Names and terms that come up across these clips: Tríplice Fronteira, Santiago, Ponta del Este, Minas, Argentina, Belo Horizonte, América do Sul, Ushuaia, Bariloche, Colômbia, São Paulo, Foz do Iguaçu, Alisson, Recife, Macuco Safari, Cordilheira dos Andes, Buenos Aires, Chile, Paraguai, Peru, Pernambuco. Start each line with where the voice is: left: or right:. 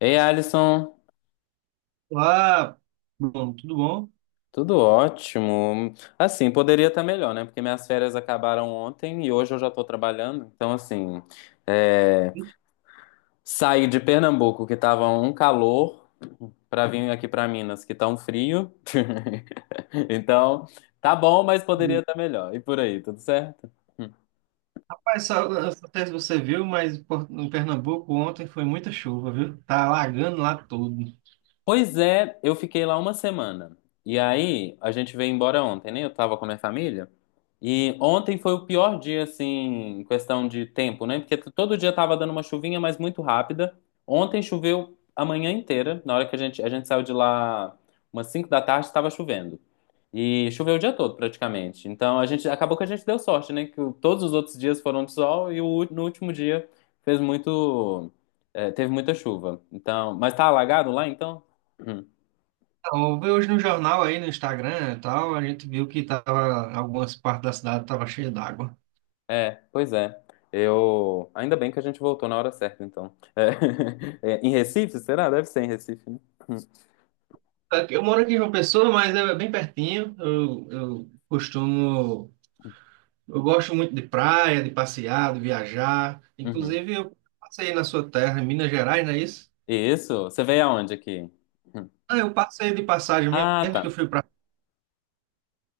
left: Ei, Alisson,
right: Olá, bom, tudo bom?
left: tudo ótimo. Assim, poderia estar melhor, né? Porque minhas férias acabaram ontem e hoje eu já estou trabalhando. Então, assim, é, saí de Pernambuco, que tava um calor, para vir aqui para Minas, que tá um frio. Então, tá bom, mas poderia estar melhor. E por aí, tudo certo?
right: Rapaz, só, não sei se você viu, mas em Pernambuco ontem foi muita chuva, viu? Tá alagando lá tudo.
left: Pois é, eu fiquei lá uma semana. E aí, a gente veio embora ontem, né? Eu tava com a minha família. E ontem foi o pior dia, assim, em questão de tempo, né? Porque todo dia tava dando uma chuvinha, mas muito rápida. Ontem choveu a manhã inteira. Na hora que a gente saiu de lá, umas 5 da tarde, estava chovendo. E choveu o dia todo, praticamente. Então, a gente, acabou que a gente deu sorte, né? Que todos os outros dias foram de sol e no último dia fez muito, teve muita chuva. Então, mas tá alagado lá, então? Hum.
right: Então, eu vi hoje no jornal aí, no Instagram e tal, a gente viu que tava, algumas partes da cidade tava cheia d'água.
left: É, pois é. Eu. Ainda bem que a gente voltou na hora certa, então. É. É, em Recife, será? Deve ser em Recife, né?
right: Eu moro aqui em João Pessoa, mas é bem pertinho. Eu costumo, eu gosto muito de praia, de passear, de viajar.
left: Uhum.
right: Inclusive, eu passei na sua terra, em Minas Gerais, não é isso?
left: Isso. Você veio aonde aqui? Hum.
right: Ah, eu passei de passagem
left: Ah,
right: mesmo, que eu
left: tá.
right: fui para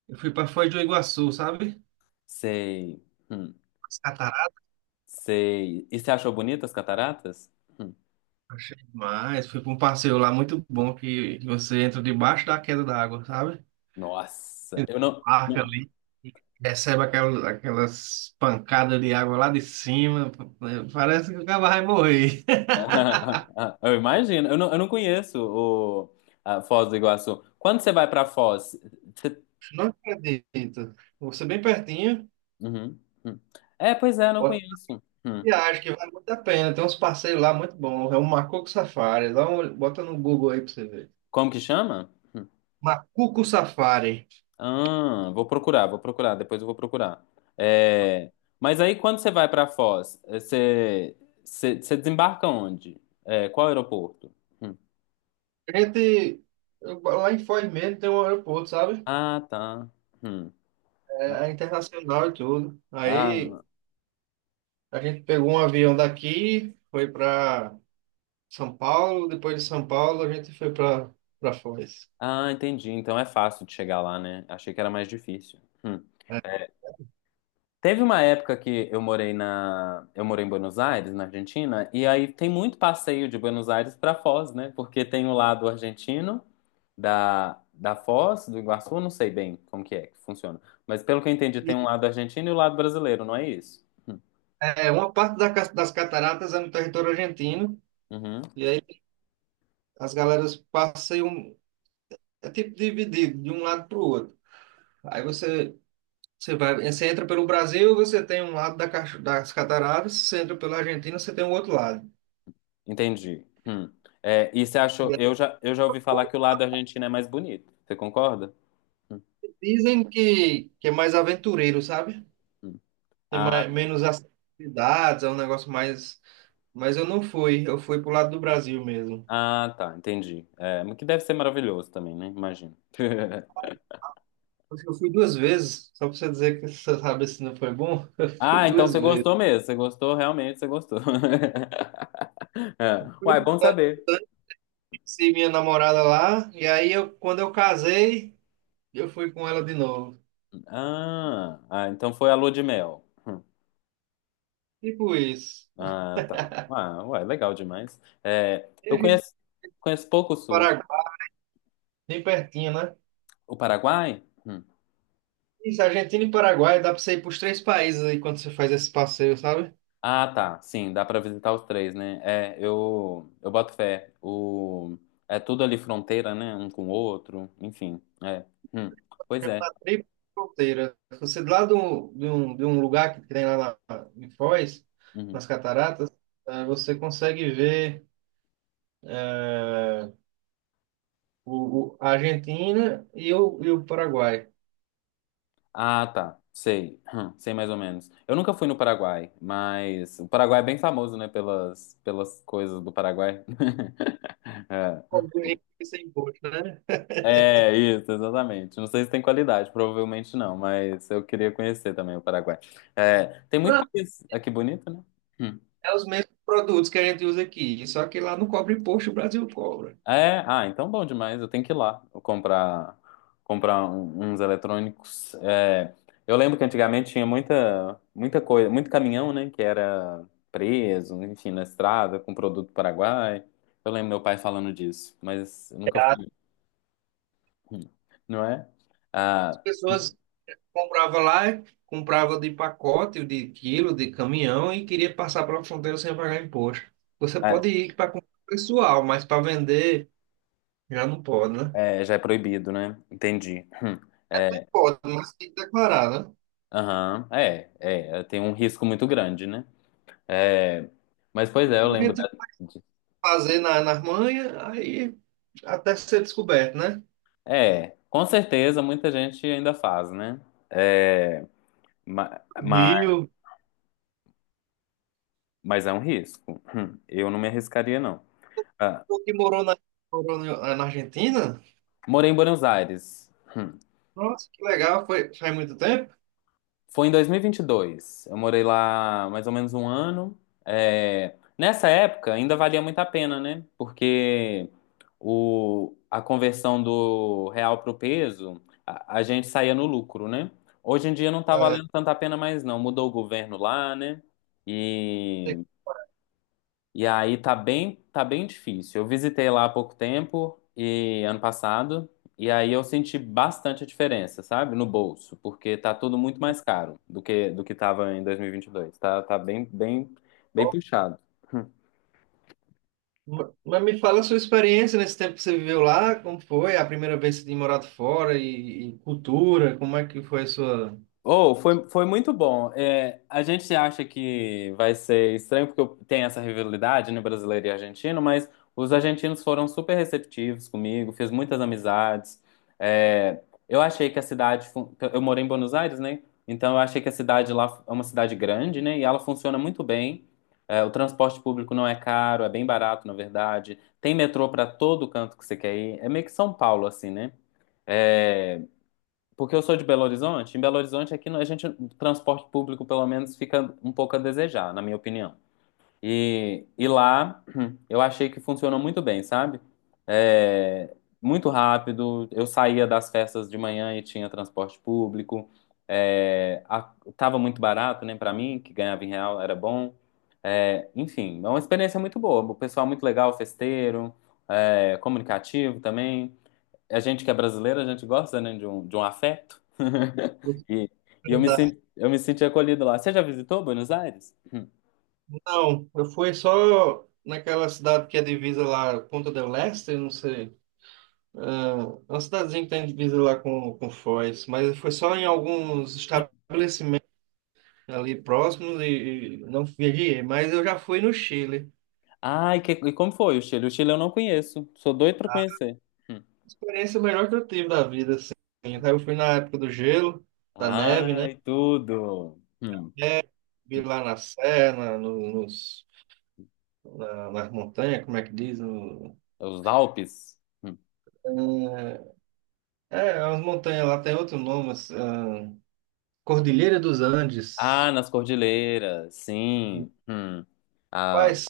right: Eu fui para Foz do Iguaçu, sabe?
left: Sei. Hum.
right: As cataratas,
left: Sei. E você achou bonitas as cataratas? Hum.
right: achei demais. Fui para um passeio lá muito bom que você entra debaixo da queda d'água, sabe?
left: Nossa, eu não.
right: Parca ali, recebe aquelas, aquelas pancadas de água lá de cima. Parece que o cara vai morrer.
left: Eu imagino. Eu não conheço o a Foz do Iguaçu. Quando você vai pra Foz? Você...
right: Não acredito. Você bem pertinho.
left: Uhum. Hum. É, pois é, eu não
right: Bota
left: conheço. Hum.
right: viagem que vale muito a pena. Tem uns passeios lá muito bons. É o Macuco Safari. Dá um, bota no Google aí para você ver.
left: Como que chama?
right: Macuco Safari.
left: Ah, vou procurar, depois eu vou procurar. É, mas aí quando você vai para Foz, é, você desembarca onde? É, qual aeroporto? Hum.
right: A gente, lá em Foz mesmo tem um aeroporto, sabe?
left: Ah, tá. Hum.
right: É, é internacional e tudo. Aí
left: Ah,
right: a gente pegou um avião daqui, foi para São Paulo, depois de São Paulo a gente foi para Foz.
left: ah, entendi. Então é fácil de chegar lá, né? Achei que era mais difícil. Hum.
right: É,
left: Teve uma época que eu morei em Buenos Aires, na Argentina, e aí tem muito passeio de Buenos Aires para Foz, né? Porque tem o lado argentino da Foz, do Iguaçu, eu não sei bem como que é que funciona. Mas pelo que eu entendi,
right: E,
left: tem um lado argentino e o lado brasileiro, não é isso? Hum.
right: é, uma parte das cataratas é no território argentino,
left: Uhum.
right: e aí as galeras passeiam, é tipo dividido de um lado para o outro. Aí você, você vai, você entra pelo Brasil, você tem um lado das cataratas, você entra pela Argentina, você tem o outro lado.
left: Entendi. Hum. É, e você achou? Eu já ouvi falar que o lado argentino é mais bonito. Você concorda?
right: Dizem que é mais aventureiro, sabe?
left: Hum.
right: Tem
left: Ah,
right: mais, menos atividades, é um negócio mais. Mas eu não fui, eu fui pro lado do Brasil mesmo.
left: ah, tá, entendi. É, mas que deve ser maravilhoso também, né? Imagino.
right: Eu fui duas vezes, só pra você dizer que você sabe se não foi bom, eu fui
left: Ah, então
right: duas
left: você
right: vezes.
left: gostou mesmo. Você gostou, realmente, você gostou. É.
right: Fui
left: Uai, bom
right: quando eu
left: saber.
right: conheci minha namorada lá, e aí eu, quando eu casei, eu fui com ela de novo.
left: Ah, ah, então foi a lua de mel. Hum.
right: Tipo isso.
left: Ah, tá. Ah, uai, legal demais. É,
right: E a
left: eu
right: gente
left: conheço, conheço pouco o Sul.
right: Paraguai, bem pertinho, né?
left: O Paraguai? Hum.
right: Isso, Argentina e Paraguai, dá pra você ir pros três países aí quando você faz esse passeio, sabe?
left: Ah, tá. Sim, dá pra visitar os três, né? É, eu boto fé. O, é tudo ali fronteira, né? Um com o outro. Enfim, é. Hum. Pois é.
right: Chama Tríplice Fronteira. Você lá do, lado de, um, de um lugar que tem lá na, em Foz,
left: Uhum.
right: nas Cataratas, você consegue ver é, o, a Argentina e o Paraguai.
left: Ah, tá. Sei. Sei mais ou menos. Eu nunca fui no Paraguai, mas o Paraguai é bem famoso, né, pelas coisas do Paraguai. É.
right: Cobre sem imposto, né?
left: É, isso, exatamente. Não sei se tem qualidade, provavelmente não, mas eu queria conhecer também o Paraguai. É, tem muito
right: Ah,
left: país aqui bonito, né? Hum.
right: é os mesmos produtos que a gente usa aqui, só que lá não cobra imposto, o Brasil cobra.
left: É, ah, então bom demais. Eu tenho que ir lá comprar uns eletrônicos. É, eu lembro que antigamente tinha muita muita coisa, muito caminhão, né, que era preso, enfim, na estrada com produto paraguai. Eu lembro meu pai falando disso, mas eu nunca fui. Hum. Não é?
right: As
left: Ah,
right: pessoas compravam lá, compravam de pacote, de quilo, de caminhão e queria passar pela fronteira sem pagar imposto. Você pode
left: ah,
right: ir para comprar pessoal, mas para vender. Já não pode, né?
left: é, já é proibido, né? Entendi. Hum. É,
right: Pode, mas tem que declarar, né?
left: aham, é, tem um risco muito grande, né? É, mas pois é, eu
right: A
left: lembro.
right: gente fazer na, nas manhas, aí até ser descoberto, né?
left: É, com certeza muita gente ainda faz, né? É, ma-
right: O
left: ma-
right: Rio,
left: mas é um risco. Eu não me arriscaria, não. Ah,
right: o que morou na, morou na Argentina?
left: morei em Buenos Aires.
right: Nossa, que legal, foi faz muito tempo.
left: Foi em 2022. Eu morei lá mais ou menos um ano. É, nessa época ainda valia muito a pena, né? Porque a conversão do real pro peso, a gente saía no lucro, né? Hoje em dia não tá
right: É,
left: valendo tanto a pena mais, não. Mudou o governo lá, né?
right: tem-
left: E e aí tá bem difícil. Eu visitei lá há pouco tempo e ano passado, e aí eu senti bastante a diferença, sabe? No bolso, porque tá tudo muito mais caro do que tava em 2022. Tá, tá bem, bem, bem puxado.
right: mas me fala a sua experiência nesse tempo que você viveu lá, como foi a primeira vez que você tinha morado fora e cultura, como é que foi a sua...
left: Oh, foi, foi muito bom. É, a gente acha que vai ser estranho porque tem essa rivalidade, né, brasileiro e argentino, mas os argentinos foram super receptivos comigo, fiz muitas amizades. É, eu achei que eu morei em Buenos Aires, né? Então eu achei que a cidade lá é uma cidade grande, né? E ela funciona muito bem. É, o transporte público não é caro, é bem barato, na verdade. Tem metrô para todo canto que você quer ir. É meio que São Paulo, assim, né? É, porque eu sou de Belo Horizonte, em Belo Horizonte aqui a gente, o transporte público pelo menos fica um pouco a desejar, na minha opinião. E lá eu achei que funcionou muito bem, sabe? É, muito rápido, eu saía das festas de manhã e tinha transporte público. É, tava muito barato, né, para mim, que ganhava em real, era bom. É, enfim, é uma experiência muito boa. O pessoal muito legal, festeiro, é, comunicativo também a gente que é brasileiro, a gente gosta, né, de um afeto. E, e eu me senti acolhido lá. Você já visitou Buenos Aires? Hum.
right: Não, eu fui só naquela cidade que é divisa lá, Ponta del Este, não sei. É, é uma cidadezinha que tem divisa lá com Foz, mas foi só em alguns estabelecimentos ali próximos e não viajei, mas eu já fui no Chile.
left: Ai, que, e como foi o Chile? O Chile eu não conheço. Sou doido pra conhecer. Hum.
right: Experiência melhor que eu tive da vida, assim. Então, eu fui na época do gelo, da neve, né?
left: Ai, tudo. Hum.
right: Vi lá na serra, no, nos, nas montanhas, como é que diz? No,
left: Os Alpes? Hum.
right: é, é, as montanhas lá tem outro nome, mas, ah, Cordilheira dos
left: Ah,
right: Andes.
left: nas cordilheiras,
right: E,
left: sim. Hum. Ah,
right: rapaz,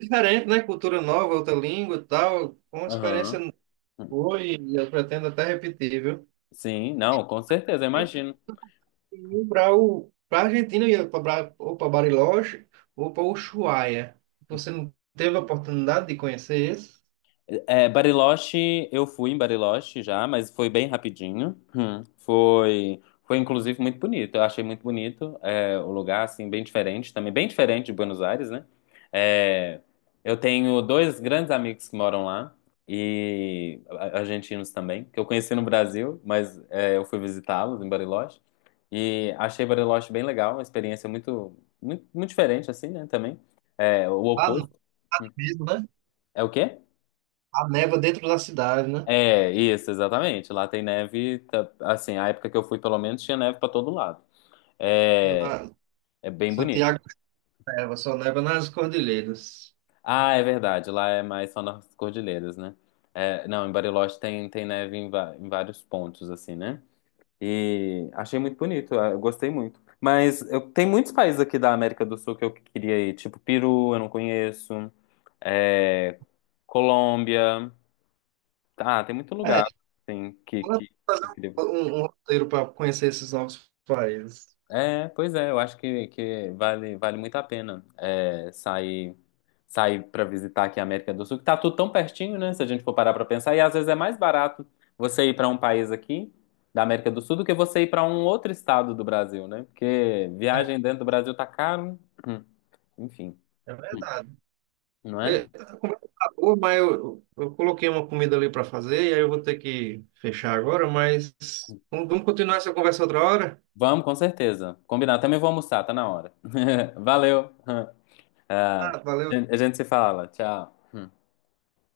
right: diferente, né? Cultura nova, outra língua e tal. Foi uma experiência.
left: aham.
right: Foi, e eu pretendo até repetir, viu?
left: Sim, não, com certeza, eu imagino.
right: E para Argentina eu ia para ou para Bariloche ou para Ushuaia. Você não teve a oportunidade de conhecer esse?
left: É, Bariloche, eu fui em Bariloche já, mas foi bem rapidinho. Hum. Foi, foi inclusive muito bonito. Eu achei muito bonito, é, o lugar assim bem diferente, também bem diferente de Buenos Aires, né? É, eu tenho dois grandes amigos que moram lá e argentinos também, que eu conheci no Brasil, mas é, eu fui visitá-los em Bariloche e achei Bariloche bem legal, uma experiência muito, muito, muito diferente assim, né? Também é o
right: Ah,
left: oposto.
right: não,
left: Hum.
right: mesmo, né?
left: É o quê?
right: A neva dentro da cidade, né?
left: É, isso, exatamente. Lá tem neve, assim, a época que eu fui, pelo menos, tinha neve pra todo lado. É,
right: Na-
left: é bem bonito.
right: Santiago neva, só neva nas cordilheiras.
left: Ah, é verdade, lá é mais só nas cordilheiras, né? É, não, em Bariloche tem, tem neve em, em vários pontos, assim, né? E achei muito bonito, eu gostei muito. Mas eu, tem muitos países aqui da América do Sul que eu queria ir, tipo Peru, eu não conheço, é, Colômbia. Ah, tem muito
right: É,
left: lugar, assim,
right: ela tem
left: que
right: que
left: eu
right: fazer
left: queria.
right: um, um roteiro para conhecer esses novos países.
left: É, pois é, eu acho que vale muito a pena é, sair, sair para visitar aqui a América do Sul, que tá tudo tão pertinho, né? Se a gente for parar para pensar, e às vezes é mais barato você ir para um país aqui da América do Sul do que você ir para um outro estado do Brasil, né? Porque viagem dentro do Brasil tá caro. Hum, enfim,
right: É verdade.
left: não é?
right: É, a conversa tá boa, mas eu coloquei uma comida ali para fazer e aí eu vou ter que fechar agora, mas vamos, vamos continuar essa conversa outra hora?
left: Vamos, com certeza. Combinado. Também vou almoçar, tá na hora. Valeu. Ah,
right: Ah, valeu.
left: a gente se fala. Tchau. Hum.